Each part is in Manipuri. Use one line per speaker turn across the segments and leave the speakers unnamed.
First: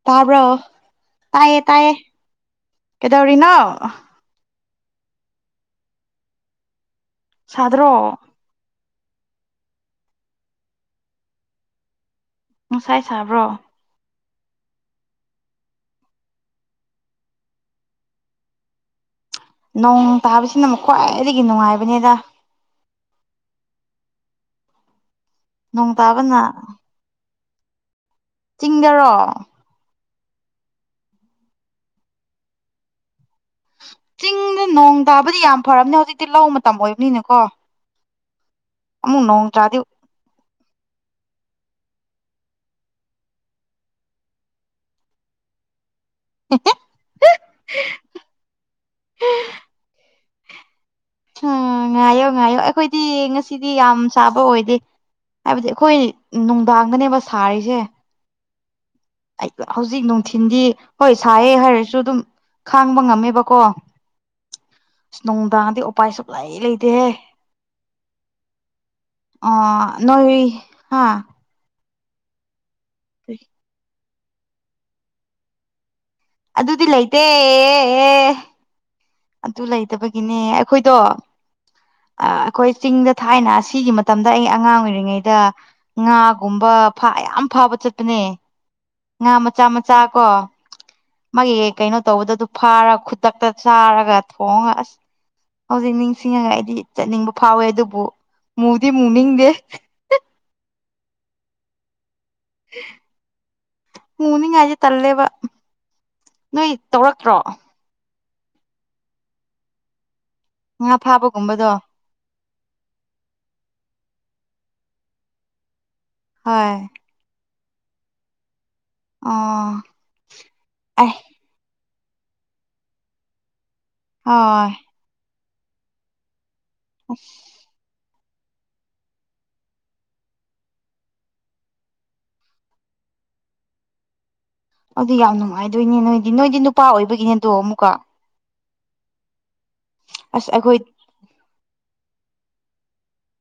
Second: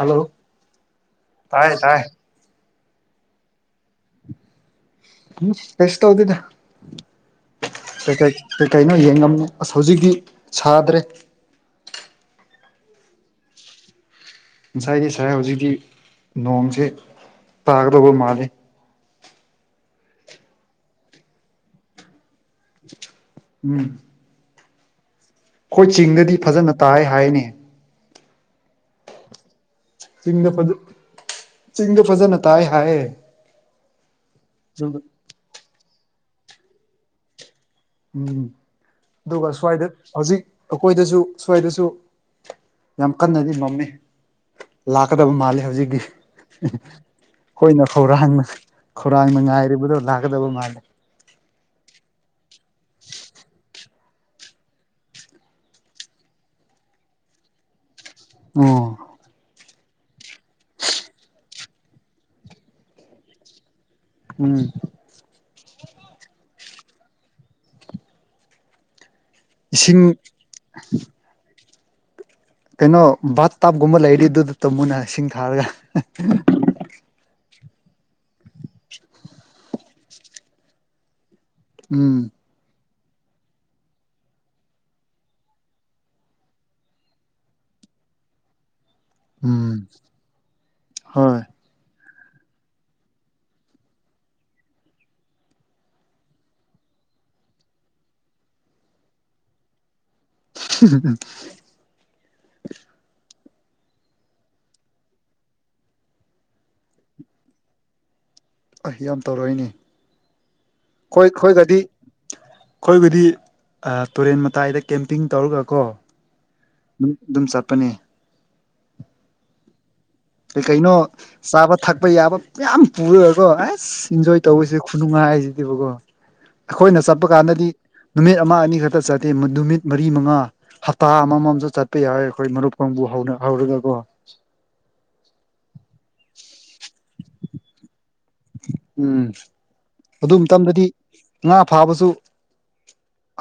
ꯍꯜꯂꯣ
ꯇꯥꯕ꯭ꯔꯣ ꯇꯥꯏꯌꯦ
ꯇꯥꯏ
ꯇꯥꯏꯌꯦ
ꯇꯥꯏ
ꯀꯩꯗꯧꯔꯤꯅꯣ
[unintelligible] ꯀꯩꯁꯨ ꯇꯧꯗꯦꯗ
ꯁꯥꯗ꯭ꯔꯣ
[unintelligible] ꯀꯩ ꯀꯩꯅꯣ ꯌꯦꯡꯉꯝꯃꯤ ꯑꯁ ꯍꯧꯖꯤꯛꯇꯤ ꯁꯥꯗ꯭ꯔꯦ
ꯉꯁꯥꯏ ꯁꯥꯕ꯭ꯔꯣ
ꯉꯁꯥꯏꯒꯤ ꯁꯥꯏ ꯍꯧꯖꯤꯛꯇꯤ ꯅꯣꯡꯁꯦ ꯇꯥꯒꯗꯥꯕ ꯃꯥꯜꯂꯤ
ꯅꯣꯡ ꯇꯥꯕꯁꯤꯅ ꯑꯃꯨꯛ ꯈ꯭ꯋꯥꯏꯗꯒꯤ ꯅꯨꯡꯉꯥꯏꯕꯅꯦꯗ
ꯎꯝ ꯈꯣꯏ
ꯅꯣꯡ
ꯆꯤꯡꯗꯗꯤ
ꯇꯥꯕꯅ
ꯐꯖꯅ ꯇꯥꯏ ꯍꯥꯏꯅꯦ
ꯆꯤꯡꯗꯔꯣ
ꯆꯤꯡꯗ ꯐꯖ ꯆꯤꯡꯗ ꯐꯖꯅ ꯇꯥꯏ ꯍꯥꯏꯌꯦ
ꯆꯤꯡꯗ ꯅꯣꯡ
ꯑꯗꯨꯒ
ꯇꯥꯕꯗꯤ ꯌꯥꯝ ꯐꯔꯝꯅꯦ ꯍꯧꯖꯤꯛꯇꯤ ꯂꯧ ꯃꯇꯝ ꯑꯣꯏꯕꯅꯤꯅꯀꯣ
ꯎꯝ
ꯑꯃꯨꯛ ꯅꯣꯡ
ꯑꯗꯨꯒ
ꯇꯥꯗꯤ
ꯁ꯭ꯋꯥꯏꯗ ꯍꯧꯖꯤꯛ ꯑꯩꯈꯣꯏꯗꯁꯨ ꯁ꯭ꯋꯥꯏꯗꯁꯨ ꯌꯥꯝ ꯀꯥꯟꯅꯗꯤ ꯃꯝꯃꯤ ꯂꯥꯛꯀꯗꯕ ꯃꯥꯜꯂꯦ ꯍꯧꯖꯤꯛꯀꯤ ꯍꯣꯏꯅ ꯈꯧꯔꯥꯡꯅ ꯈꯧꯔꯥꯡꯅ ꯉꯥꯏꯔꯤꯕꯗꯣ ꯂꯥꯛꯀꯗꯕ ꯃꯥꯜꯂꯦ
[unintelligible] ꯉꯥꯏꯌꯣ ꯉꯥꯏꯌꯣ ꯑꯩꯈꯣꯏꯗꯤ ꯉꯁꯤꯗꯤ ꯌꯥꯝ ꯁꯥꯕ ꯑꯣꯏꯗꯦ ꯍꯥꯏꯕꯗꯤ ꯑꯩꯈꯣꯏ ꯅꯨꯡꯗꯥꯡꯗꯅꯦꯕ ꯁꯥꯔꯤꯁꯦ
ꯑꯣ
[unintelligible] ꯍꯧꯖꯤꯛ ꯅꯨꯡꯊꯤꯟꯗꯤ ꯍꯣꯏ ꯁꯥꯏꯌꯦ ꯍꯥꯏꯔꯁꯨ ꯑꯗꯨꯝ ꯈꯥꯡꯕ ꯉꯝꯃꯦꯕꯀꯣ
ꯎꯝ
ꯁ ꯅꯨꯡꯗꯥꯡꯗꯤ ꯎꯄꯥꯏ ꯁꯨꯛꯂꯩ ꯂꯩꯇꯦꯍꯦ ꯑꯣ
ꯏꯁꯤꯡ
ꯅꯣꯏ ꯍꯥꯥ
ꯀꯩꯅꯣ ꯕꯥꯠ ꯇꯞ ꯒꯨꯝꯕ ꯂꯩꯔꯗꯤ ꯗꯨꯗ ꯇꯨꯝꯃꯨꯅꯦ ꯏꯁꯤꯡ ꯊꯥꯔꯒ
ꯑꯗꯨꯗꯤ ꯂꯩꯇꯦ
[unintelligible]
ꯑꯗꯨ ꯂꯩꯇꯕꯒꯤꯅꯦ ꯑꯩꯈꯣꯏꯗꯣ
ꯎꯝ
ꯑꯥ ꯑꯈꯣꯏ ꯆꯤꯡꯗ ꯊꯥꯏꯅ ꯁꯤꯒꯤ ꯃꯇꯝꯗ ꯑꯩ ꯑꯉꯥꯡ ꯑꯣꯏꯔꯤꯉꯩꯗ ꯉꯥꯒꯨꯝꯕ ꯐꯥ ꯌꯥꯝ ꯐꯥꯕ ꯆꯠꯄꯅꯦ ꯉꯥ ꯃꯆꯥ
ꯎꯝ
ꯃꯆꯥ ꯀꯣ
ꯍꯣꯏ
ꯃꯥꯒꯤ ꯀꯩꯅꯣ ꯇꯧꯕꯗ ꯑꯗꯨ ꯐꯥꯔ ꯈꯨꯗꯛꯇ ꯆꯥꯔꯒ ꯊꯣꯡꯉ ꯑꯁ ꯍꯧꯖꯤꯛ ꯅꯤꯡꯁꯤꯡꯉꯒ ꯑꯩꯗꯤ ꯆꯠꯅꯤꯡꯕ ꯐꯥꯎꯋꯦ ꯑꯗꯨꯕꯨ ꯃꯨꯗꯤ ꯃꯨꯛꯅꯤꯡꯗꯦ
[unintelligible]
ꯃꯨꯅꯤꯡꯉꯥꯏꯗꯤ ꯇꯜꯂꯦꯕ ꯅꯣꯏ ꯇꯧꯔꯛꯇ꯭ꯔꯣ
ꯑꯩ ꯌꯥꯝ ꯇꯧꯔꯛꯏꯅꯤ
ꯉꯥ
ꯈꯣꯏ
ꯐꯥꯕꯒꯨꯝꯕꯗꯣ
ꯈꯣꯏꯒꯗꯤ ꯑꯈꯣꯏꯕꯨꯗꯤ ꯑ ꯇꯨꯔꯦꯟ ꯃꯇꯥꯏꯗ ꯀꯦꯝꯄꯤꯡ ꯇꯧꯔꯒ ꯀꯣ
ꯍꯣꯏ
ꯍꯝ ꯗꯨꯝ ꯆꯠꯄꯅꯦ
ꯑꯥ
ꯀꯩ ꯀꯩꯅꯣ ꯆꯥꯕ ꯊꯛꯄ ꯌꯥꯕ ꯃꯌꯥꯝ ꯄꯨꯔꯒꯀꯣ ꯑꯦꯁ ꯏꯟꯖꯣꯏ
ꯍꯣꯏ
ꯇꯧꯕꯁꯦ ꯈꯨꯅꯨꯡꯉꯥꯏꯖꯤꯗꯤꯕꯀꯣ ꯑꯈꯣꯏꯅ ꯆꯠꯄ ꯀꯥꯟꯗꯗꯤ ꯅꯨꯃꯤꯠ ꯑꯃ ꯑꯅꯤ ꯈꯇ ꯆꯠꯇꯦ ꯃ ꯅꯨꯃꯤꯠ ꯃꯔꯤ ꯃꯉꯥ ꯍꯞꯇꯥ ꯑꯃꯃꯝꯁꯨ ꯆꯠꯄ ꯌꯥꯎꯋꯦ ꯑꯈꯣꯏ ꯃꯔꯨꯞ ꯀꯥꯡꯕꯨ ꯍꯧꯅ ꯍꯧꯔꯒꯀꯣ
ꯑꯗꯨ ꯌꯥꯝ ꯅꯨꯡꯉꯥꯏꯗꯨꯏꯅꯦ ꯅꯣꯏꯗꯤ ꯅꯣꯏꯗꯤ ꯅꯨꯄꯥ ꯑꯣꯏꯕꯒꯤꯅꯦꯗꯣ ꯑꯃꯨꯛꯀꯥ
ꯎꯝ ꯑꯗꯨ
ꯑꯁ ꯑꯩꯈꯣꯏ
ꯃꯇꯝꯗꯗꯤ ꯉꯥ ꯐꯥꯕꯁꯨ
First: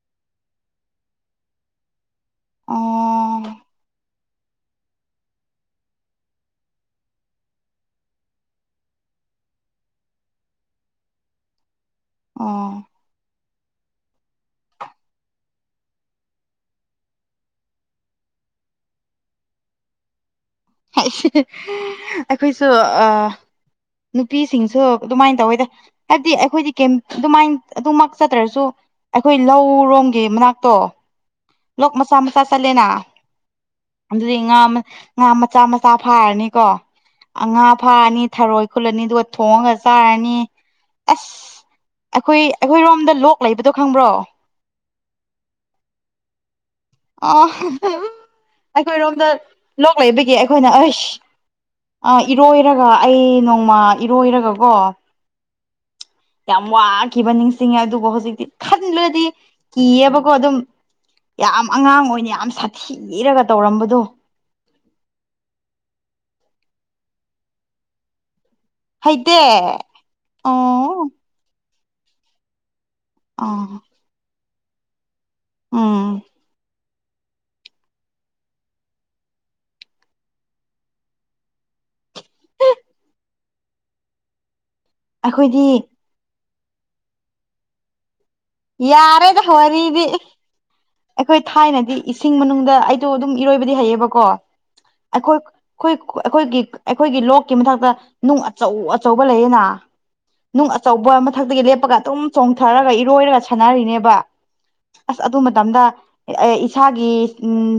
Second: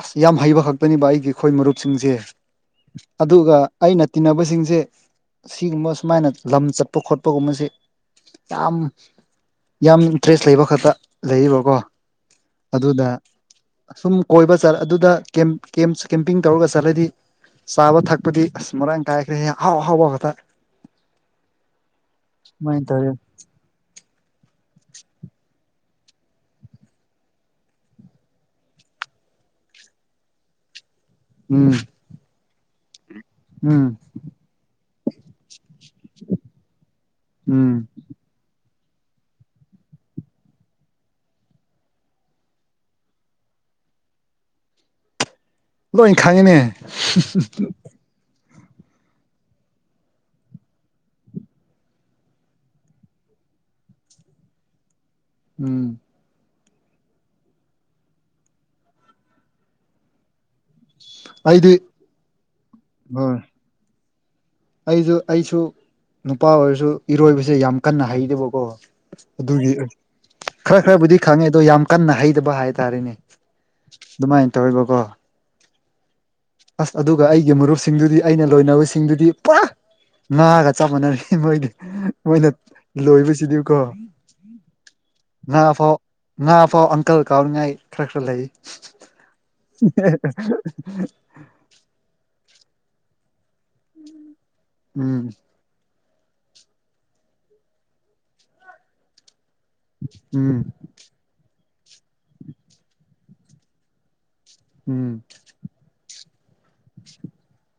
ꯑꯁ ꯌꯥꯝ ꯍꯩꯕ ꯈꯛꯇꯅꯦꯕ ꯑꯩꯒꯤ ꯑꯈꯣꯏ ꯃꯔꯨꯞꯁꯤꯡꯁꯦ
ꯑꯣ
ꯑꯗꯨꯒ ꯑꯩꯅ ꯇꯤꯟꯅꯕꯁꯤꯡꯁꯦ ꯁꯤꯒꯨꯝꯕ ꯁꯨꯃꯥꯏꯅ ꯂꯝ ꯆꯠꯄ ꯈꯣꯠꯄꯒꯨꯝꯕꯁꯤ ꯌꯥꯝ ꯌꯥꯝ ꯏꯟꯇ꯭ꯔꯦꯁ ꯂꯩꯕ ꯈꯛꯇ ꯂꯩꯔꯤꯕꯀꯣ
ꯑꯣ
ꯑꯗꯨꯗ ꯑꯁꯨꯝ ꯀꯣꯏꯕ ꯆꯠꯂ ꯑꯗꯨꯗ ꯀꯦꯝ ꯀꯦꯝꯁ ꯀꯦꯝꯄꯤꯡ ꯇꯧꯔꯒ ꯆꯠꯂꯗꯤ ꯆꯥꯕ ꯊꯛꯄꯗꯤ ꯑꯁ ꯃꯔꯥꯡ ꯀꯥꯏꯈ꯭ꯔꯦꯍꯦ ꯑꯍꯥꯎ ꯑꯍꯥꯎꯕ ꯈꯇ
[unintelligible] ꯑꯩꯈꯣꯏꯁꯨ
ꯁꯨꯃꯥꯏꯅ
ꯑ
ꯇꯧꯋꯦ
ꯅꯨꯄꯤꯁꯤꯡꯁꯨ ꯑꯗꯨꯃꯥꯏꯟ ꯇꯧꯋꯦꯗ ꯍꯥꯏꯕꯗꯤ ꯑꯩꯈꯣꯏꯗꯤ ꯀꯦꯝ ꯑꯗꯨꯃꯥꯏꯟ ꯑꯗꯨꯃꯛ ꯆꯠꯇ꯭ꯔꯁꯨ ꯑꯩꯈꯣꯏ ꯂꯧꯔꯣꯝꯒꯤ ꯃꯅꯥꯛꯇꯣ
ꯎꯝ
ꯂꯣꯛ ꯃꯆꯥ ꯃꯆꯥ ꯆꯠꯜꯂꯦꯅꯥ
ꯎꯝ
ꯑꯗꯨꯗꯩ ꯉꯥ ꯃ ꯉꯥ ꯃ ꯉꯥ ꯃꯆꯥ ꯐꯥꯔꯅꯤꯀꯣ ꯑꯥ ꯉꯥ
ꯎꯝ
ꯐꯥ ꯊꯥꯛꯑꯅꯤ ꯊꯔꯣꯏ ꯈꯨꯜꯂꯅꯤ ꯑꯗꯨꯒ ꯊꯣꯡꯉꯒ ꯆꯥꯔꯅꯤ ꯑꯁ ꯑꯩꯈꯣꯏ ꯑꯩꯈꯣꯏꯔꯣꯝꯗ ꯂꯣꯛ ꯂꯩꯕꯗꯣ ꯈꯪꯕ꯭ꯔꯣ
ꯂꯣꯏ ꯈꯪꯉꯤꯅꯦ
ꯑ
[unintelligible]
ꯑꯩꯈꯣꯏꯔꯣꯝꯗ ꯂꯣꯛ ꯂꯩꯕꯒꯤ ꯑꯈꯣꯏꯅ ꯑꯩꯁ ꯑ ꯏꯔꯣꯏꯔꯒ ꯑꯩ ꯅꯣꯡꯃ ꯏꯔꯣꯏꯔꯒꯀꯣ
ꯎꯝ
ꯌꯥꯝ ꯋꯥꯈꯤꯕ ꯅꯤꯡꯁꯤꯡꯉꯦ ꯑꯗꯨꯕꯨ ꯍꯧꯖꯤꯛꯇꯤ ꯈꯟꯂꯨꯔꯗꯤ ꯀꯤꯌꯦꯕꯀꯣ ꯑꯗꯨꯝ ꯌꯥꯝ
ꯑꯩꯗꯤ
ꯑꯉꯥꯡ ꯑꯣꯏꯅ ꯌꯥꯝ
ꯍꯣꯏ
ꯁꯥꯊꯤꯔꯒ ꯇꯧꯔꯝꯕꯗꯣ
ꯑꯩꯁꯨ ꯑꯩꯁꯨ ꯅꯨꯄꯥ ꯑꯣꯏꯔꯁꯨ ꯏꯔꯣꯏꯕꯁꯦ ꯌꯥꯝ ꯀꯟꯅ ꯍꯩꯇꯦꯕꯀꯣ
ꯍꯩꯇꯦ
ꯑꯗꯨꯒꯤ ꯈꯔ
ꯑꯣ
ꯈꯔꯕꯨꯗꯤ ꯈꯪꯉꯦ ꯑꯗꯣ ꯌꯥꯝ ꯀꯟꯅ ꯍꯩꯇꯕ ꯍꯥꯏꯇꯥꯔꯦꯅꯦ
ꯑꯥ
ꯗꯨꯃꯥꯏꯅ ꯇꯧꯋꯦꯕꯀꯣ
ꯎꯝ
ꯑꯁ ꯑꯗꯨꯒ ꯑꯩꯒꯤ ꯃꯔꯨꯞꯁꯤꯡꯗꯨꯗꯤ ꯑꯩꯅ ꯂꯣꯏꯅꯕꯁꯤꯡꯗꯨꯗꯤ ꯄꯨꯔꯥ ꯉꯥꯒ ꯆꯞ ꯃꯥꯟꯅꯩ ꯃꯣꯏꯗꯤ ꯃꯣꯏꯅ ꯂꯣꯏꯕꯁꯤꯗꯤꯀꯣ ꯉꯥ
ꯑꯩꯈꯣꯏꯗꯤ
ꯐꯥꯎ ꯉꯥ ꯐꯥꯎ ꯑꯪꯀꯜ ꯀꯥꯎꯅꯥꯉꯥꯏ ꯈꯔ ꯈꯔ ꯂꯩ
ꯌꯥꯔꯦꯗ ꯋꯥꯔꯤꯗꯤ
[unintelligible]
ꯑꯩꯈꯣꯏ ꯊꯥꯏꯅꯗꯤ ꯏꯁꯤꯡ ꯃꯅꯨꯡꯗ ꯑꯩꯗꯣ ꯑꯗꯨꯝ ꯏꯔꯣꯏꯕꯗꯤ ꯍꯩꯌꯦꯕꯀꯣ
ꯎꯝ
ꯑꯩꯈꯣꯏ ꯑꯩꯈꯣꯏ ꯑꯩꯈꯣꯏꯒꯤ ꯑꯩꯈꯣꯏꯒꯤ ꯂꯣꯛꯀꯤ ꯃꯊꯛꯇ ꯅꯨꯡ ꯑꯆꯧ ꯑꯆꯧꯕ ꯂꯩꯌꯦꯅ
ꯎꯝ
ꯅꯨꯡ ꯑꯆꯧꯕ ꯃꯊꯛꯇꯒꯤ ꯂꯦꯞꯄꯒ ꯑꯗꯨꯝ ꯆꯣꯡꯊꯔꯒ ꯏꯔꯣꯏꯔꯒ ꯁꯥꯟꯅꯔꯤꯅꯦꯕ
ꯎꯝ
ꯑꯁ ꯑꯗꯨ ꯃꯇꯝꯗ ꯑꯦ ꯏꯁꯥꯒꯤ ꯎꯝ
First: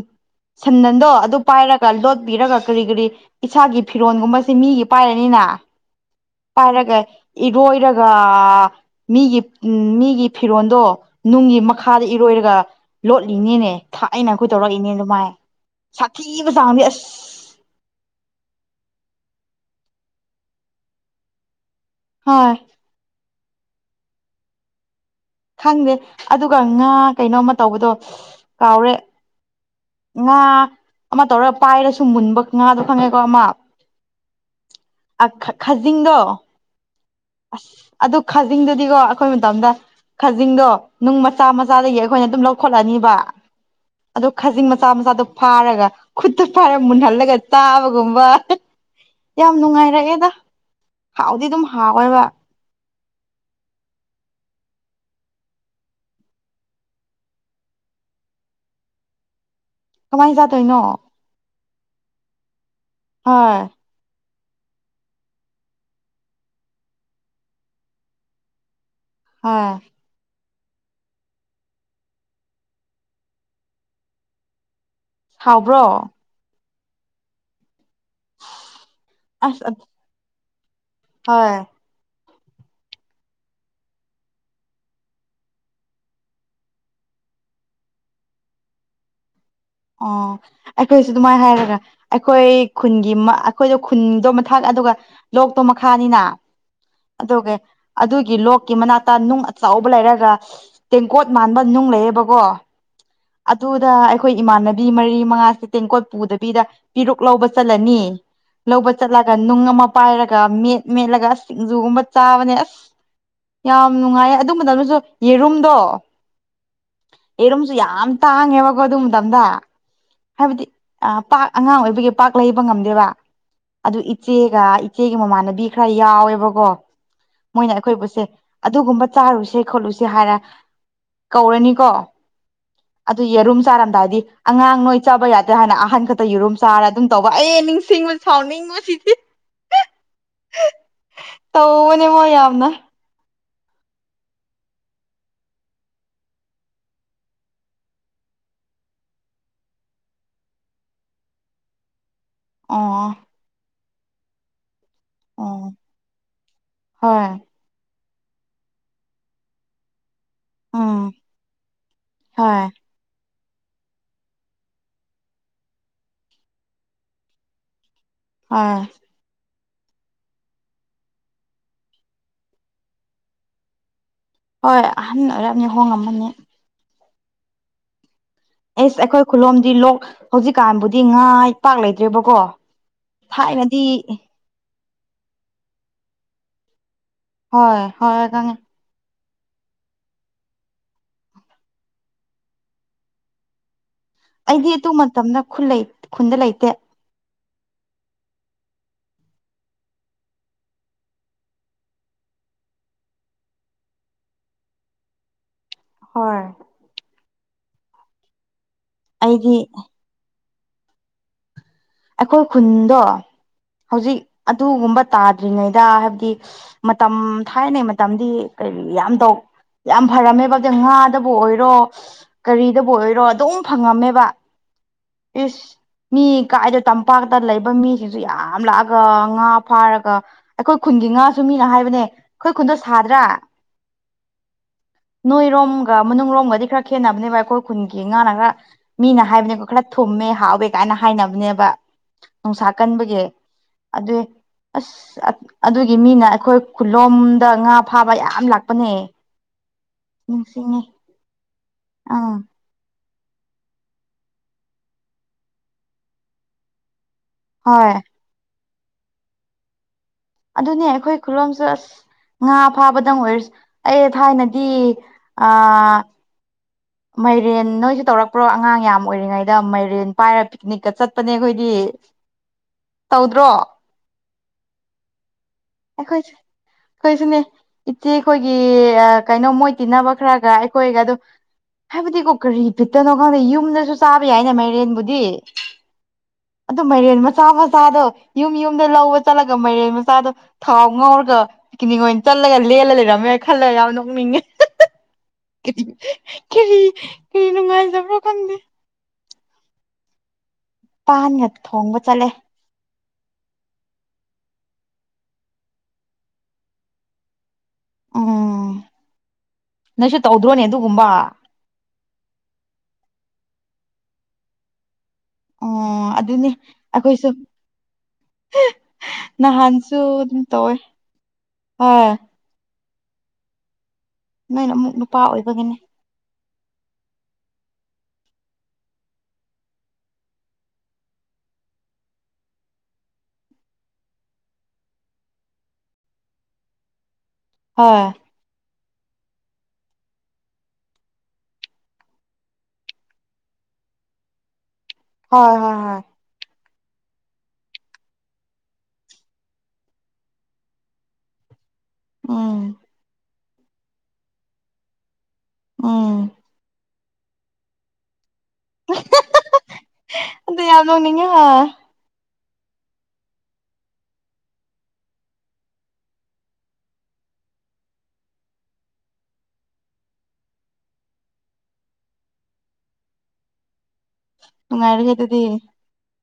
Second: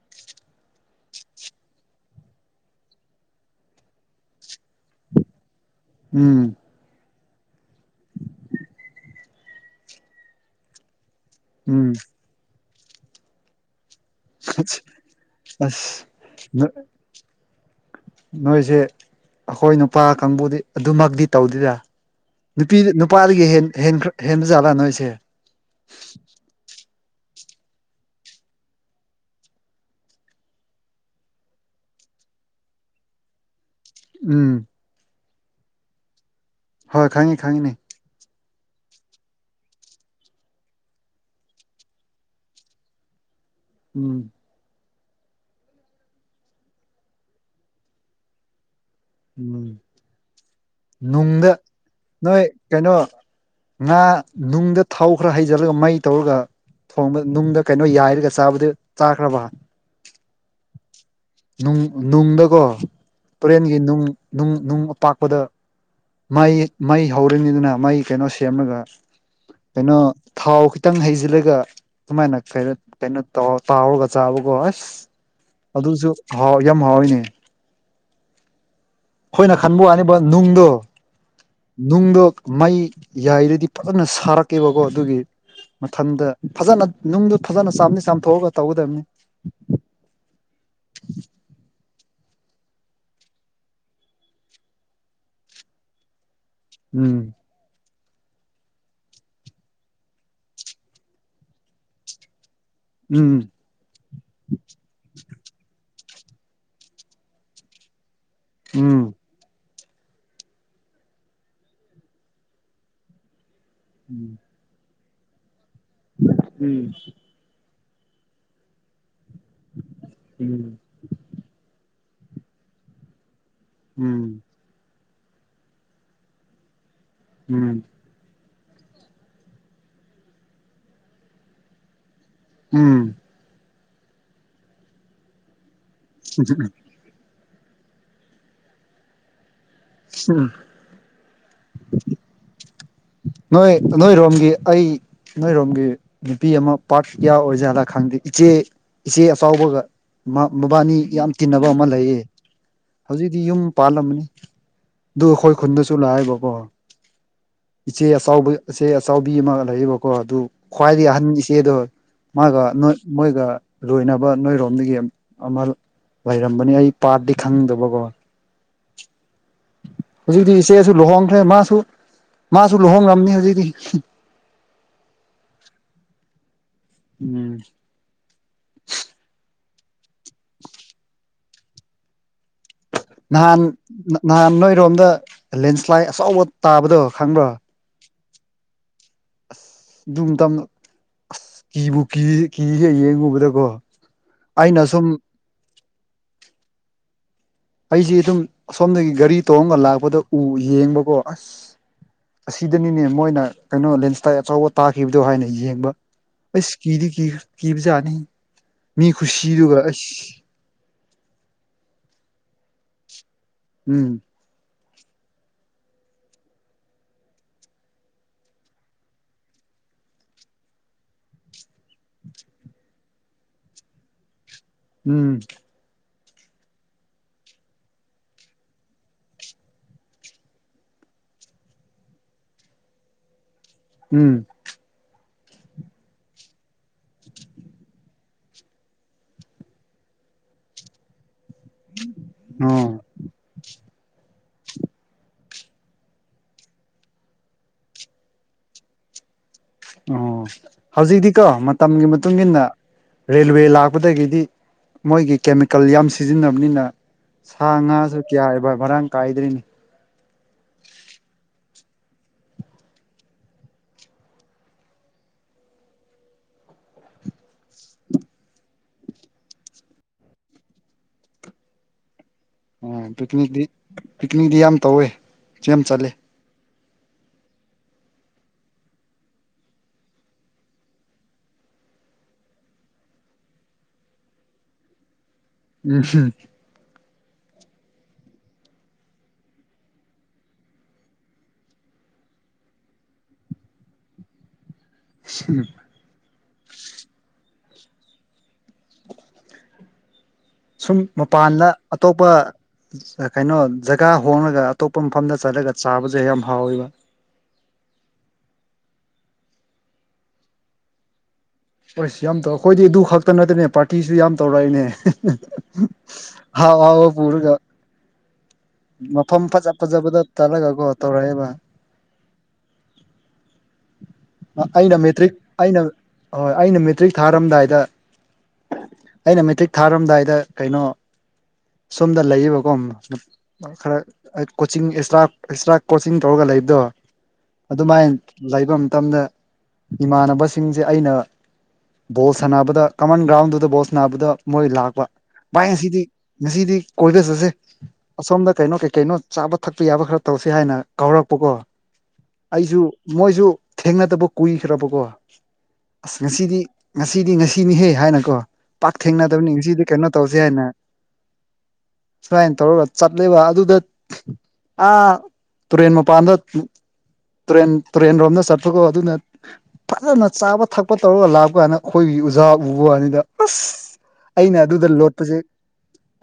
ꯁꯟꯗꯟꯗꯣ ꯑꯗꯨ ꯄꯥꯏꯔꯒ ꯂꯣꯠꯄꯤꯔꯒ ꯀꯔꯤ ꯀꯔꯤ ꯏꯁꯥꯒꯤ ꯐꯤꯔꯣꯟꯒꯨꯝꯕꯁꯤ ꯃꯤꯒꯤ ꯄꯥꯏꯔꯅꯤꯅ
ꯎꯝ
ꯄꯥꯏꯔꯒ ꯏꯔꯣꯏꯔꯒ ꯃꯤꯒꯤ ꯃꯤꯒꯤ ꯐꯤꯔꯣꯟꯗꯣ ꯅꯨꯡꯒꯤ
ꯎꯝ
ꯃꯈꯥꯗ ꯏꯔꯣꯏꯔꯒ ꯂꯣꯠꯂꯤꯅꯤꯅꯦ ꯊꯥꯏꯅ ꯑꯩꯈꯣꯏ ꯇꯧꯔꯛꯏꯅꯦ ꯑꯗꯨꯃꯥꯏ
ꯑꯁ
ꯁꯥꯊꯤꯕ ꯆꯥꯡꯗꯤ ꯑꯁ
ꯅꯣꯏꯁꯦ ꯑꯈꯣꯏ ꯅꯨꯄꯥ ꯀꯥꯡꯕꯨꯗꯤ ꯑꯗꯨꯃꯛꯇꯤ ꯇꯧꯗꯦꯗ
ꯍꯣꯏ
ꯅꯨꯄꯤ ꯅꯨꯄꯥꯗꯒꯤ ꯍꯦꯟ ꯍꯦꯟꯈ꯭ꯔ ꯍꯦꯟꯕ ꯖꯥꯠꯂꯥ ꯅꯣꯏꯁꯦ
ꯈꯪꯗꯦ ꯑꯗꯨꯒ ꯉꯥ ꯀꯩꯅꯣꯃ ꯇꯧꯕꯗꯣ ꯀꯥꯎꯔꯦ ꯉꯥ ꯑꯃ ꯇꯧꯔꯒ ꯄꯥꯏꯔꯁꯨ ꯃꯨꯟꯕ ꯉꯥꯗꯣ ꯈꯪꯉꯦꯀꯣ ꯑꯃ
ꯎꯨꯝ
ꯑꯥ ꯈꯠ ꯈꯥꯖꯤꯡꯗꯣ
ꯍꯣꯏ ꯈꯪꯉꯤ
ꯑꯁ
ꯈꯪꯉꯤꯅꯦ
ꯑꯗꯨ ꯈꯥꯖꯤꯡꯗꯨꯗꯤꯀꯣ ꯑꯩꯈꯣꯏ ꯃꯇꯝꯗ ꯈꯖꯤꯡꯗꯣ ꯅꯨꯡ ꯃꯆꯥ ꯃꯆꯥꯗꯒꯤ ꯑꯩꯈꯣꯏꯅ ꯑꯗꯨꯝ ꯂꯧꯈꯠꯂꯅꯤꯕ
ꯎꯝ
ꯑꯗ ꯈꯖꯤꯡ ꯃꯆꯥ ꯃꯆꯥꯗꯨ ꯐꯥꯔꯒ ꯈꯨꯠꯇ ꯐꯥꯔꯒ ꯃꯨꯟꯍꯜꯂꯒ ꯆꯥꯕꯒꯨꯝꯕ ꯌꯥꯝ
ꯎꯝ
ꯅꯨꯡꯉꯥꯏꯔꯛꯑꯦꯗ ꯍꯥꯎꯗꯤ ꯑꯗꯨꯝ ꯍꯥꯎꯋꯦꯕ
ꯍꯣꯏ ꯀꯩꯅꯣ ꯉꯥ ꯅꯨꯡꯗ ꯊꯥꯎ ꯈꯔ ꯍꯩꯖꯜꯂꯒ ꯃꯩ ꯇꯧꯔꯒ ꯊꯣꯡꯕ ꯅꯨꯡꯗ ꯀꯩꯅꯣ ꯌꯥꯏꯔꯒ ꯆꯥꯕꯗꯨ ꯆꯥꯈ꯭ꯔꯕ
ꯀꯃꯥꯏꯟ ꯆꯥꯗꯣꯏꯅꯣ
ꯅꯨꯡ ꯅꯨꯡꯗꯀꯣ
ꯍꯣꯏ
ꯇꯨꯔꯦꯟꯒꯤ ꯅꯨꯡ ꯅꯨꯡ ꯑꯄꯥꯛꯄꯗ ꯃꯩ ꯃꯩ ꯍꯧꯔꯅꯤꯗꯅ ꯃꯩ ꯀꯩꯅꯣ ꯁꯦꯝꯂꯒ
ꯍꯣꯏ
ꯀꯩꯅꯣ ꯊꯥꯎ ꯈꯤꯇꯪ ꯍꯩꯖꯤꯜꯂꯒ ꯁꯨꯃꯥꯏꯅ ꯀꯩꯔ ꯀꯩꯅꯣ ꯇꯧ ꯇꯥꯎꯔꯒ ꯆꯥꯕꯀꯣ ꯑꯁ
ꯍꯥꯎꯕ꯭ꯔꯣ
ꯑꯗꯨꯁꯨ ꯍꯥꯎ ꯌꯥꯝ ꯍꯥꯎꯋꯤꯅꯦ ꯑꯈꯣꯏꯅ
ꯑꯁ
ꯈꯟꯕ ꯋꯥꯅꯤꯕ ꯅꯨꯡꯗꯣ
ꯍꯣꯏ
ꯅꯨꯡꯗꯣ ꯃꯩ ꯌꯥꯏꯔꯗꯤ ꯐꯖꯅ ꯁꯥꯔꯛꯀꯦꯕꯀꯣ ꯑꯗꯨꯒꯤ ꯃꯊꯟꯗ ꯐꯖꯅ ꯅꯨꯡꯗꯨ ꯐꯖꯅ ꯆꯥꯝꯗꯤ ꯆꯥꯝꯊꯣꯛꯑꯒ ꯇꯧꯒꯗꯕꯅꯤ
ꯑꯣ ꯑꯩꯈꯣꯏꯁꯨ ꯑꯗꯨꯃꯥꯏꯅ ꯍꯥꯏꯔꯒ ꯑꯩꯈꯣꯏ ꯈꯨꯟꯒꯤ ꯃꯥ ꯑꯩꯈꯣꯏꯗꯣ ꯈꯨꯟꯗꯣ ꯃꯊꯥꯛ ꯑꯗꯨꯒ ꯂꯣꯛꯇꯣ ꯃꯈꯥꯅꯤꯅ
ꯎꯝ
ꯑꯗꯨꯒꯤ ꯑꯗꯨꯒꯤ ꯂꯣꯛꯀꯤ ꯃꯅꯥꯛꯇ ꯅꯨꯡ ꯑꯆꯧꯕ ꯂꯩꯔꯒ ꯇꯦꯡꯀꯣꯠ ꯃꯥꯟꯕ ꯅꯨꯡ ꯂꯩꯌꯦꯕꯀꯣ
ꯎꯝ
ꯑꯗꯨꯗ ꯑꯩꯈꯣꯏ ꯏꯃꯥꯟꯅꯕꯤ ꯃꯔꯤ ꯃꯉꯥꯁꯦ ꯇꯦꯡꯀꯣꯠ ꯄꯨꯗꯕꯤꯗ ꯄꯤꯔꯨꯛ ꯂꯧꯕ ꯆꯠꯂꯅꯤ ꯂꯧꯕ
ꯎꯝ ꯎꯝ
ꯆꯠꯂ‍ ꯑ ꯅꯨꯡ ꯑꯃ ꯄꯥꯏꯔꯒ ꯃꯦꯠ ꯃꯦꯠꯂꯒ ꯁꯤꯡꯖꯨꯒꯨꯝꯕ ꯆꯥꯕꯅꯦ ꯑꯁ ꯌꯥꯝ ꯅꯨꯡꯉꯥꯏꯌꯦ ꯑꯗꯨ ꯃꯇꯝꯅꯁꯨ ꯌꯦꯔꯨꯝꯗꯣ
ꯎꯝ
ꯑꯩꯔꯨꯝꯁꯨ ꯌꯥꯝ ꯇꯥꯡꯉꯦꯕꯀꯣ ꯑꯗꯨ ꯃꯇꯝꯗ ꯍꯥꯏꯕꯗꯤ ꯑ ꯄꯥꯛ ꯑꯉꯥꯡ ꯑꯣꯏꯕꯒꯤ ꯄꯥꯛ ꯂꯩꯕ ꯉꯝꯗꯦꯕ ꯑꯗꯨ
ꯎꯝ ꯎꯝ
ꯏꯆꯦꯒ ꯏ ꯏꯆꯦꯒꯤ ꯃꯃꯥꯟꯅꯕꯤ ꯈꯔ ꯌꯥꯎꯋꯦꯕꯀꯣ ꯃꯣꯏꯅ
ꯎꯝ
ꯑꯩꯈꯣꯏꯕꯨꯠꯁꯦ ꯑꯗꯨꯒꯨꯝꯕ ꯆꯥꯔꯨꯁꯦ ꯈꯣꯠꯂꯨꯁꯦ ꯍꯥꯏꯔ ꯀꯧꯔꯅꯤꯀꯣ
ꯎꯝ
ꯑꯗꯨ ꯌꯦꯔꯨꯝ ꯆꯥꯔꯝꯗꯥꯏꯗꯤ ꯑꯉꯥꯡ ꯅꯣꯏ ꯆꯥꯕ ꯌꯥꯗꯦ ꯍꯥꯏꯅ ꯑꯍꯟ ꯈꯛꯇ ꯌꯦꯔꯨꯝ ꯆꯥꯔ ꯑꯗꯨꯝ ꯇꯧꯕ ꯑꯩ ꯅꯤꯡꯁꯤꯡꯉ ꯁꯥꯎꯅꯤꯡꯕ ꯁꯤꯗꯤ
ꯎꯝ
ꯇꯧꯕꯅꯦ ꯃꯣꯏ ꯌꯥꯝꯅ
ꯅꯣꯏ ꯅꯣꯏꯔꯣꯝꯒꯤ ꯑꯩ ꯅꯣꯏꯔꯣꯝꯒꯤ ꯅꯨꯄꯤ ꯑꯃ ꯄꯥ꯭ꯔꯠ ꯀꯌꯥ ꯑꯣꯏꯖꯥꯂꯥ ꯈꯪꯗꯦ ꯏꯆꯦ ꯏꯆꯦ ꯑꯆꯥꯎꯕꯒ ꯃꯥ ꯃꯕꯥꯅꯤ ꯌꯥꯝ ꯇꯤꯟꯅꯕ ꯑꯃ ꯂꯩꯌꯦ
ꯑꯣ
ꯗꯤ ꯌꯨꯝ ꯄꯥꯜꯂꯝꯃꯅꯤ ꯑꯗꯨ ꯑꯩꯈꯣꯏ
ꯑꯣ
ꯈꯨꯟꯗꯁꯨ ꯂꯥꯛꯑꯦꯕꯧ
ꯍꯣꯏ
ꯏꯆꯦ ꯑꯆꯥꯎꯕꯩ ꯏꯆꯦ ꯑꯆꯥꯎꯕꯤ ꯑꯃ ꯂꯩꯌꯦꯕꯀꯣ ꯑꯗꯨ ꯈ꯭ꯋꯥꯏꯗꯒꯤ
ꯎꯝ
ꯑꯍꯟ ꯏꯆꯦꯗꯣ ꯃꯥꯒ
ꯍꯣꯏ
ꯅꯣꯏ ꯃꯣꯏꯒ ꯂꯣꯏꯅꯕ ꯅꯣꯏꯔꯣꯝꯗꯒꯤ ꯑꯃ ꯂꯩꯔꯝꯕꯅꯤ ꯑꯩ ꯄꯥꯗꯤ ꯈꯪꯗꯕꯀꯣ
ꯍꯣꯏ
ꯍꯧꯖꯤꯛꯇꯤ ꯏꯆꯦꯁꯨ ꯂꯨꯍꯣꯡ ꯈ꯭ꯔꯦ ꯃꯥꯁꯨ ꯃꯥꯁꯨ ꯂꯨꯍꯣꯡꯂꯝꯅꯤ ꯍꯧꯖꯤꯛꯇꯤ
ꯍꯣꯏ ꯑꯍꯟ ꯑꯣꯏꯔꯝꯅꯤ ꯍꯣꯡꯉꯝꯃꯅꯤ
ꯎꯝ
ꯑꯦꯁ ꯑꯩꯈꯣꯏ ꯈꯨꯂꯣꯝꯗꯤ ꯂꯣꯛ ꯍꯧꯖꯤꯛꯀꯥꯟꯕꯨꯗꯤ ꯉꯥꯏ ꯄꯥꯛ ꯂꯩꯇ꯭ꯔꯦꯕꯀꯣ
ꯅꯍꯥꯟ
ꯊꯥꯏꯅꯗꯤ
ꯅꯍꯥꯟ ꯅꯣꯏꯔꯣꯝꯗ ꯂꯦꯟꯁ꯭ꯂꯥꯏꯠ ꯑꯆꯧꯕ ꯇꯥꯕꯗꯣ ꯈꯪꯕ꯭ꯔꯣ
ꯍꯣꯏ ꯍꯣꯏ ꯈꯪꯉꯦ
ꯑꯗꯨ ꯃꯇꯝ ꯑꯁ ꯀꯤꯕꯨ ꯀꯤ ꯀꯤꯌꯦ ꯌꯦꯡꯉꯨꯕꯗꯀꯣ
ꯑꯩꯗꯤ
ꯑꯩꯅ
ꯑꯗꯨ
ꯁꯨꯝ
ꯃꯇꯝꯗ ꯈꯨꯂꯩ ꯈꯨꯟꯗ ꯂꯩꯇꯦ
ꯑꯩꯖꯤ ꯑꯗꯨꯝ ꯑꯁꯣꯝꯗꯒꯤ ꯒꯥꯔꯤ ꯇꯣꯡꯔꯒ ꯂꯥꯛꯄꯗ ꯎ ꯌꯦꯡꯕꯀꯣ ꯑꯁ ꯑꯁꯤꯗꯅꯤꯅꯦ ꯃꯣꯏꯅ ꯀꯩꯅꯣ ꯂꯦꯟꯁ꯭ꯂꯥꯏꯠ ꯑꯆꯧꯕ ꯇꯥꯈꯤꯕꯗꯣ ꯍꯥꯏꯅ ꯌꯦꯡꯕ
ꯍꯣꯏ
ꯏꯁ ꯀꯤꯗꯤ ꯀꯤ ꯀꯤꯕꯖꯥꯠꯅꯤꯍꯦ ꯃꯤ
ꯑꯩꯗꯤ
ꯈꯨꯁꯤꯗꯨꯒ ꯑꯁ
ꯑꯩꯈꯣꯏ ꯈꯨꯟꯗꯣ
ꯎꯝ
ꯍꯧꯖꯤꯛ ꯑꯗꯨꯒꯨꯝꯕ ꯇꯥꯗ꯭ꯔꯤꯉꯩꯗ ꯍꯥꯏꯕꯗꯤ ꯃꯇꯝ ꯊꯥꯏꯅꯩ ꯃꯇꯝꯗꯤ ꯀꯔꯤ ꯌꯥꯝ ꯇꯧ ꯌꯥꯝ ꯐꯔꯝꯃꯦꯕꯖꯦ ꯉꯥꯗꯕꯨ ꯑꯣꯏꯔꯣ ꯀꯔꯤꯗꯕꯨ ꯑꯣꯏꯔꯣ ꯑꯗꯨꯝ ꯐꯪꯉꯝꯃꯦꯕ
ꯎꯝ
ꯏꯁ ꯃꯤ ꯀꯥꯏꯗ ꯇꯝꯄꯥꯛꯇ ꯂꯩꯕ ꯃꯤꯁꯤꯡꯁꯨ ꯌꯥꯝ ꯂꯥꯛꯑꯒ ꯉꯥ ꯐꯥꯔꯒ ꯑꯩꯈꯣꯏ ꯈꯨꯟꯒꯤ ꯉꯥꯁꯨ ꯃꯤꯅ ꯍꯥꯏꯕꯅꯦ ꯑꯩꯈꯣꯏ ꯈꯨꯟꯗꯣ ꯁꯥꯗ꯭ꯔꯥ
ꯎꯝ
ꯅꯣꯏꯔꯣꯝꯒ ꯃꯅꯨꯡꯔꯣꯝꯒꯗꯤ ꯈꯔ ꯈꯦꯠꯅꯕꯅꯦꯕ ꯑꯩꯈꯣꯏ ꯈꯨꯟꯒꯤ ꯉꯥꯅ ꯉꯥ ꯃꯤꯅ ꯍꯥꯏꯕꯅꯦꯕ ꯈꯔ ꯊꯨꯝꯃꯦ ꯍꯥꯎꯋꯦ ꯀꯥꯏꯅ ꯍꯥꯏꯅ ꯅꯦꯕ ꯅꯨꯡꯁꯥ
ꯑꯣ
ꯀꯟꯕꯒꯤ ꯑꯗꯨꯏ ꯑꯁ ꯑꯗꯨꯒꯤ ꯃꯤꯅ ꯑꯩꯈꯣꯏ ꯈꯨꯂꯣꯝꯗ ꯉꯥ ꯐꯥꯕ ꯌꯥꯝ ꯂꯥꯛꯄꯅꯦ
ꯑꯣ
ꯅꯤꯡꯁꯤꯡꯉꯦ
ꯍꯧꯖꯤꯛꯇꯤꯀꯣ ꯃꯇꯝꯒꯤ
ꯑꯥ
ꯃꯇꯨꯡ ꯏꯟꯅ ꯔꯦꯜꯋꯦ ꯂꯥꯛꯄꯗꯒꯤꯗꯤ ꯃꯣꯏꯒꯤ ꯀꯦꯃꯤꯀꯦꯜ ꯌꯥꯝ ꯁꯤꯖꯤꯟꯅꯕꯅꯤꯅ ꯁꯥ
ꯍꯣꯏ
ꯉꯥꯁꯨ ꯀꯌꯥꯕ ꯃꯔꯥꯡ ꯀꯥꯏꯗ꯭ꯔꯦꯅꯦ
ꯑꯗꯨꯅꯦ ꯑꯩꯈꯣꯏ ꯈꯨꯂꯣꯝꯁꯨ ꯑꯁ ꯉꯥ ꯐꯥꯕꯗꯪ ꯑꯣꯏꯔꯁ ꯑꯩ ꯊꯥꯏꯅꯗꯤ ꯑ ꯃꯥꯏꯔꯦꯟ ꯅꯣꯏꯁꯨ ꯇꯧꯔꯛꯄ꯭ꯔꯣ ꯑꯉꯥꯡ ꯌꯥꯝ ꯑꯣꯏꯔꯤꯉꯩꯗ ꯃꯥꯏꯔꯦꯟ ꯄꯥꯏꯔ ꯄꯤꯛꯅꯤꯛꯀ ꯆꯠꯄꯅꯦ ꯑꯩꯈꯣꯏꯗꯤ [inaudible]
ꯎ
ꯇꯧꯗ꯭ꯔꯣ
ꯄꯤꯅꯤꯛꯇꯤ ꯄꯤꯛꯅꯤꯛꯇꯤ ꯌꯥꯝ ꯇꯧꯋꯦ ꯌꯥꯝ ꯆꯠꯂꯦ
ꯑꯩꯈꯣꯏꯁꯨ ꯑꯩꯈꯣꯏꯁꯨꯅꯦ ꯏꯆꯦꯈꯣꯏꯒꯤ ꯀꯩꯅꯣ ꯃꯣꯏ ꯇꯤꯟꯅꯕ ꯈꯔꯒ ꯑꯩꯈꯣꯏꯒ ꯗꯨꯝ ꯍꯥꯏꯕꯗꯤꯀꯣ ꯀꯔꯤ ꯕꯤꯠꯇꯅꯣ ꯈꯪꯗꯦ ꯌꯨꯝꯗꯁꯨ ꯆꯥꯕ ꯌꯥꯏꯌꯦꯅ ꯃꯥꯏꯔꯦꯟꯕꯨꯗꯤ
ꯎꯝꯍꯨꯝ
ꯑꯗꯨ ꯃꯥꯏꯔꯦꯟ ꯃꯆꯥ ꯃꯆꯥꯗꯣ ꯌꯨꯝ ꯌꯨꯝꯗ ꯂꯧꯕ ꯆꯠꯂꯒ ꯃꯥꯏꯔꯦꯟ ꯃꯆꯥꯗꯣ ꯊꯥꯎ ꯉꯥꯎꯔꯒ ꯄꯤꯀꯤꯅꯤꯛ ꯑꯣꯏꯅ ꯆꯠꯂꯒ ꯂꯦꯜꯂ ꯂꯩꯔꯝꯃꯦ ꯈꯜꯂ ꯌꯥꯝ ꯅꯣꯛꯅꯤꯡꯉꯦ
ꯎꯝ
ꯀꯔꯤ ꯀꯔꯤ ꯅꯨꯡꯉꯥꯏꯖꯕ꯭ꯔꯣ ꯈꯪꯗꯦ
ꯁꯨꯝ
ꯄꯥꯟꯒ
ꯃꯄꯥꯟꯗ
ꯊꯣꯡꯕ ꯆꯠꯂꯦ
ꯑꯇꯣꯞꯄ ꯑ ꯀꯩꯅꯣ ꯖꯒꯥ ꯍꯣꯡꯂꯒ ꯑꯇꯣꯞꯄ ꯃꯐꯝꯗ ꯆꯠꯂꯒ ꯆꯥꯕꯁꯦ ꯌꯥꯝ ꯍꯥꯎꯋꯦꯕ
ꯎꯝ ꯅꯣꯏꯁꯨ ꯇꯧꯗ꯭ꯔꯣꯅꯦ ꯑꯗꯨꯒꯨꯝꯕ
ꯍꯣꯏꯁ ꯌꯥꯝ ꯇꯧꯔ ꯑꯩꯈꯣꯏꯗꯤ ꯑꯗꯨ ꯈꯛꯇ ꯅꯠꯇꯅꯦ ꯄꯥꯔꯇꯤꯁꯨ ꯌꯥꯝ ꯇꯧꯔꯛꯏꯅꯦ
ꯎꯝ ꯑꯗꯨꯅꯦ
ꯍꯥꯎ ꯍꯥꯎꯕ
ꯑꯩꯈꯣꯏꯁꯨ
ꯄꯨꯔꯒ ꯃꯐꯝ ꯐꯖ ꯐꯖꯕꯗ ꯇꯠꯂꯒꯀꯣ ꯇꯧꯔꯛꯑꯦꯕ
ꯑ ꯅꯣꯏꯅ ꯑꯃꯨꯛ
ꯑꯩꯅ
ꯅꯨꯄꯥ
ꯃꯦꯇ꯭ꯔꯤꯛ
ꯑꯣꯏꯕꯒꯤꯅꯦ
ꯑꯩꯅ ꯍꯣꯏ ꯑꯩꯅ ꯃꯦꯇ꯭ꯔꯤꯛ ꯊꯥꯔꯝꯗꯥꯏꯗ ꯑꯩꯅ ꯃꯦꯇ꯭ꯔꯤꯛ ꯊꯥꯔꯝꯗꯥꯏꯗ ꯀꯩꯅꯣ ꯁꯣꯝꯗ ꯂꯩꯌꯦꯕꯀꯣ ꯈꯔ ꯑꯩ ꯀꯣꯆꯤꯡ ꯑꯦꯛꯁꯇ꯭ꯔꯥ ꯑꯦꯛꯁꯇ꯭ꯔꯥ ꯀꯣꯆꯤꯡ ꯇꯧꯔꯒ ꯂꯩꯕꯗꯣ
ꯍꯣꯏ
ꯑꯗꯨꯃꯥꯏꯅ ꯂꯩꯕ ꯃꯇꯝꯗ ꯏꯃꯥꯟꯅꯕꯁꯤꯡꯁꯦ ꯑꯩꯅ ꯕꯣꯜ ꯁꯥꯟꯅꯕꯗ ꯀꯃꯟ ꯒ꯭ꯔꯥꯎꯟꯗꯨꯗ ꯕꯣꯜ ꯁꯥꯟꯅꯕꯗ ꯃꯣꯏ ꯂꯥꯛꯄ
ꯍꯣꯏ
ꯚꯥꯏ
ꯍꯣꯏ ꯍꯣꯏ
ꯉꯁꯤꯗꯤ ꯉꯁꯤꯗꯤ ꯀꯣꯏꯕ ꯆꯁꯦ ꯑꯁꯣꯝꯗ ꯀꯩꯅꯣ ꯀꯩ ꯀꯩꯅꯣ ꯆꯥꯕ ꯊꯛꯄ ꯌꯥꯕ ꯈꯔ ꯇꯧꯁꯤ ꯍꯥꯏꯅ ꯀꯧꯔꯛꯄꯀꯣ
ꯎꯝ
ꯑꯩꯁꯨ ꯃꯣꯏꯁꯨ ꯊꯦꯡꯅꯗꯕ ꯀꯨꯏꯈ꯭ꯔꯕꯀꯣ ꯑꯁ
ꯎꯝ
ꯉꯁꯤꯗꯤ ꯉꯁꯤꯗꯤ ꯉꯁꯤꯅꯤꯍꯦ ꯍꯥꯏꯅꯀꯣ ꯄꯥꯛ ꯊꯦꯡꯅꯗꯕꯅꯤ ꯉꯁꯤꯗꯤ ꯀꯩꯅꯣ ꯇꯧꯁꯦ
ꯑꯗꯨ
ꯍꯥꯏꯅ
ꯌꯥꯝ ꯅꯣꯛꯅꯤꯡꯉꯦ ꯍꯣꯏ
ꯁꯨꯃꯥꯏꯅ ꯇꯧꯔꯒ ꯆꯠꯂꯦꯕ ꯑꯗꯨꯗ ꯑꯥ ꯇꯨꯔꯦꯟ ꯃꯄꯥꯟꯗ ꯇꯨꯔꯦꯟ ꯇꯨꯔꯦꯟ ꯔꯣꯝꯗ ꯆꯠ ꯄꯀꯣ ꯑꯗꯨꯅ ꯐꯖꯅ ꯆꯥꯕ ꯊꯛꯄ ꯇꯧꯔꯒ ꯂꯥꯛꯄ ꯀꯥꯟꯗ ꯈꯣꯏꯒꯤ ꯑꯣꯖꯥ ꯎꯕ ꯋꯥꯅꯤꯗ ꯑꯁ ꯑꯩꯅ ꯑꯗꯨꯗ
ꯅꯨꯡꯉꯥꯏꯔꯦꯍꯦ ꯑꯗꯨꯗꯤ
ꯂꯣꯠꯄꯁꯦ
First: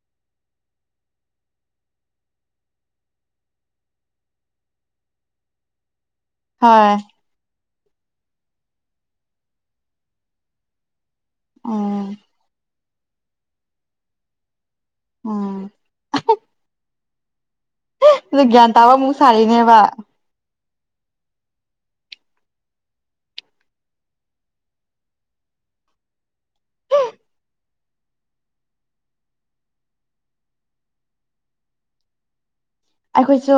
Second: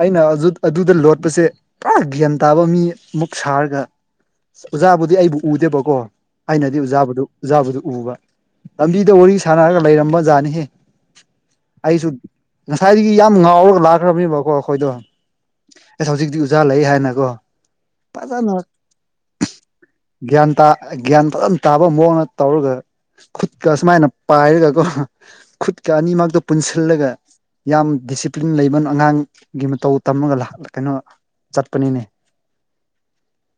ꯑꯩꯅ ꯑꯗꯨꯗ ꯂꯣꯠꯄꯁꯦ ꯄꯨꯔꯥ ꯒ꯭ꯌꯥꯟ ꯇꯥꯕ ꯃꯤ ꯑꯃꯨꯛ ꯁꯥꯔꯒ ꯑꯣꯖꯥꯕꯨꯗꯤ ꯑꯩꯕꯨ ꯎꯗꯦꯕꯀꯣ ꯑꯩꯅꯗꯤ
ꯍꯣꯏ
ꯑꯣꯖꯥꯕꯨꯗꯨ ꯖꯥꯕꯗꯨ ꯎꯕ ꯂꯝꯕꯤꯗ ꯋꯥꯔꯤ ꯁꯥꯟꯅꯔꯒ ꯂꯩꯔꯝꯕ ꯖꯥꯠꯅꯤꯍꯦ ꯫ ꯑꯩꯁꯨ
ꯎꯝ
ꯉꯁꯥꯏꯗꯒꯤ ꯌꯥꯝ ꯉꯥꯎꯔꯒ ꯂꯥꯛꯈ꯭ꯔꯕꯅꯦꯕꯀꯣ꯫ ꯈꯣꯏꯗꯣ
ꯎꯝ
ꯑꯁ ꯍꯧꯖꯤꯛꯗꯤ ꯎꯖꯥ ꯂꯩꯌꯦ ꯍꯥꯏꯅꯒꯣ ꯫
ꯗꯨ ꯒꯌ꯭ꯥꯟ ꯭ ꯇꯥꯕ ꯃꯨꯛ ꯁꯥꯔꯤꯅꯦꯕ꯫
ꯒ꯭ꯌꯥꯟ ꯇꯥ ꯒ꯭ꯌꯥꯟ ꯐꯖꯅ ꯇꯥꯕ ꯃꯑꯣꯡꯗ ꯇꯧꯔꯒ꯫ ꯈꯨꯠꯀ ꯁꯨꯃꯥꯏꯅ ꯄꯥꯏꯔꯒꯒꯣ ꯈꯨꯠꯀ ꯑꯅꯤꯃꯛꯇꯣ ꯄꯨꯟꯁꯤꯜꯂꯒ꯫ ꯌꯥꯝ ꯗꯤꯁꯤꯄ꯭ꯂꯤꯟ ꯂꯩꯕꯅ ꯑꯉꯥꯡꯒꯤ ꯃꯇꯧ ꯇꯝꯃꯒ ꯂꯥꯛ ꯑ ꯀꯩꯅꯣ ꯆꯠꯄꯅꯤꯅꯦ꯫
ꯑꯩꯈꯣꯏꯁꯨ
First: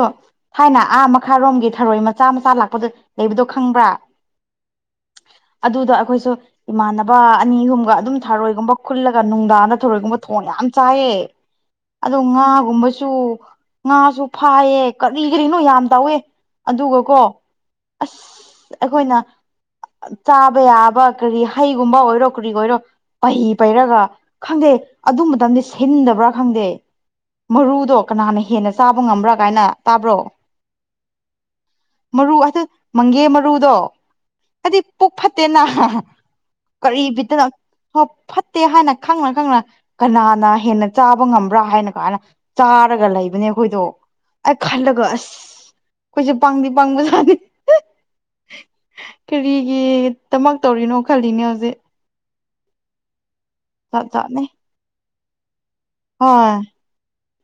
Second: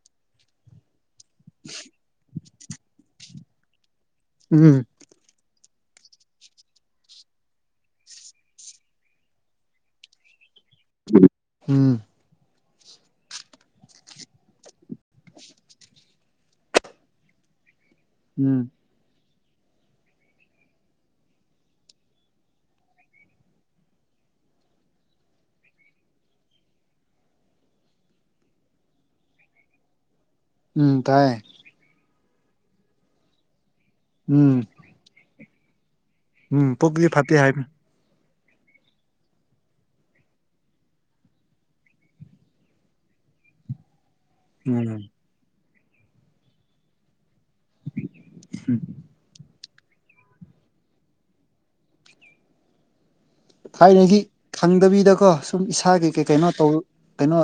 ꯊꯥꯏꯅ ꯑꯥ ꯃꯈꯥꯔꯣꯝꯒꯤ ꯊꯔꯣꯏ ꯃꯆꯥ ꯃꯆꯥ ꯂꯥꯛꯄꯗ ꯂꯩꯕꯗꯣ ꯈꯪꯕ꯭ꯔꯥ꯫
ꯎꯝ
ꯑꯗꯨꯗ ꯑꯈꯣꯏꯁꯨ꯫ ꯏꯃꯥꯟꯅꯕ ꯑꯅꯤ ꯍꯨꯝꯒ ꯑꯗꯨꯝ ꯊꯥꯔꯣꯏꯒꯨꯝꯕ ꯈꯨꯜꯂꯒ ꯅꯨꯡꯗꯥꯡꯗ ꯊꯧꯔꯣꯏꯒꯨꯝꯕ ꯊꯣꯡ ꯌꯥꯝ ꯆꯥꯏꯌꯦ
ꯎꯝ
ꯑꯗꯤ ꯉꯥꯒꯨꯝꯕꯁꯨ ꯉꯥ ꯁꯨ ꯐꯥꯏꯌꯦ ꯀꯔꯤ ꯀꯔꯤꯅꯣ ꯌꯥꯝ ꯇꯧꯋꯦ ꯑꯗꯨꯒꯀꯣ
ꯎꯝ
ꯑꯁ꯫ ꯑꯩꯈꯣꯏꯅ ꯆꯥꯕ ꯌꯥꯕ ꯀꯔꯤ ꯍꯩꯒꯨꯝꯕ ꯑꯣꯏꯔꯣ ꯀꯔꯤ ꯑꯣꯏꯔꯣ ꯫ ꯄꯩ ꯄꯩꯔꯒ ꯈꯪꯗꯦ ꯑꯗꯨ ꯃꯇꯝꯗꯤ ꯁꯤꯟꯗꯕ꯭ꯔꯥ ꯈꯪꯗꯦ꯫ ꯃꯔꯨꯗꯣ ꯀꯅꯥꯅ ꯍꯦꯟꯅ ꯆꯥꯕ ꯉꯝꯕ꯭ꯔꯥ ꯀꯥꯏꯅ ꯇꯥꯕ꯭ꯔꯣ꯫
ꯎꯝ ꯇꯥꯏꯌꯦ꯫
ꯃꯔꯨ ꯑꯍꯥ ꯃꯪꯒꯦ ꯃꯔꯨꯗꯣ꯫
ꯎꯝ
ꯇꯤ ꯄꯨꯛ ꯐꯠꯇꯦꯅ
ꯎꯝ
ꯀꯔꯤ
ꯄꯨꯛꯇꯤ ꯐꯠꯇꯦ
ꯕꯤꯠꯇꯅ꯫
ꯍꯥꯏꯕ
ꯍ ꯐꯠꯇꯦ ꯍꯥꯏꯅ ꯈꯪꯅ ꯈꯪꯅ ꯀꯅꯥꯅ ꯍꯦꯟꯅ ꯆꯥꯕ ꯉꯝꯕ꯭ꯔꯥ ꯍꯥꯏꯅ ꯀꯥꯏꯅ ꯫ ꯆꯥꯔꯒ ꯂꯩꯕꯅꯦ꯫ ꯈꯣꯏꯗꯣ ꯑꯩ
ꯎꯝ
ꯈꯜꯂꯒ ꯑꯁ ꯑꯩꯈꯣꯏꯁꯦ ꯄꯡꯗꯤ ꯄꯡꯕꯖꯥꯠꯅꯤ ꯫
ꯎꯝ
ꯀꯔꯤꯒꯤ ꯇꯃꯛ ꯇꯧꯔꯤꯅꯣ ꯈꯜꯂꯤꯅꯦ ꯍꯧꯖꯤꯛ꯫ ꯖꯥꯠ
ꯊꯥꯏꯅꯒꯤ
ꯖꯥꯠꯅꯦ
ꯈꯪꯗꯕꯤꯗꯀꯣ ꯁꯨꯝ ꯏꯁꯥꯒꯤ ꯀꯩ ꯀꯩꯅꯣ
ꯍꯣꯏ
ꯇꯧ ꯀꯩꯅꯣ꯫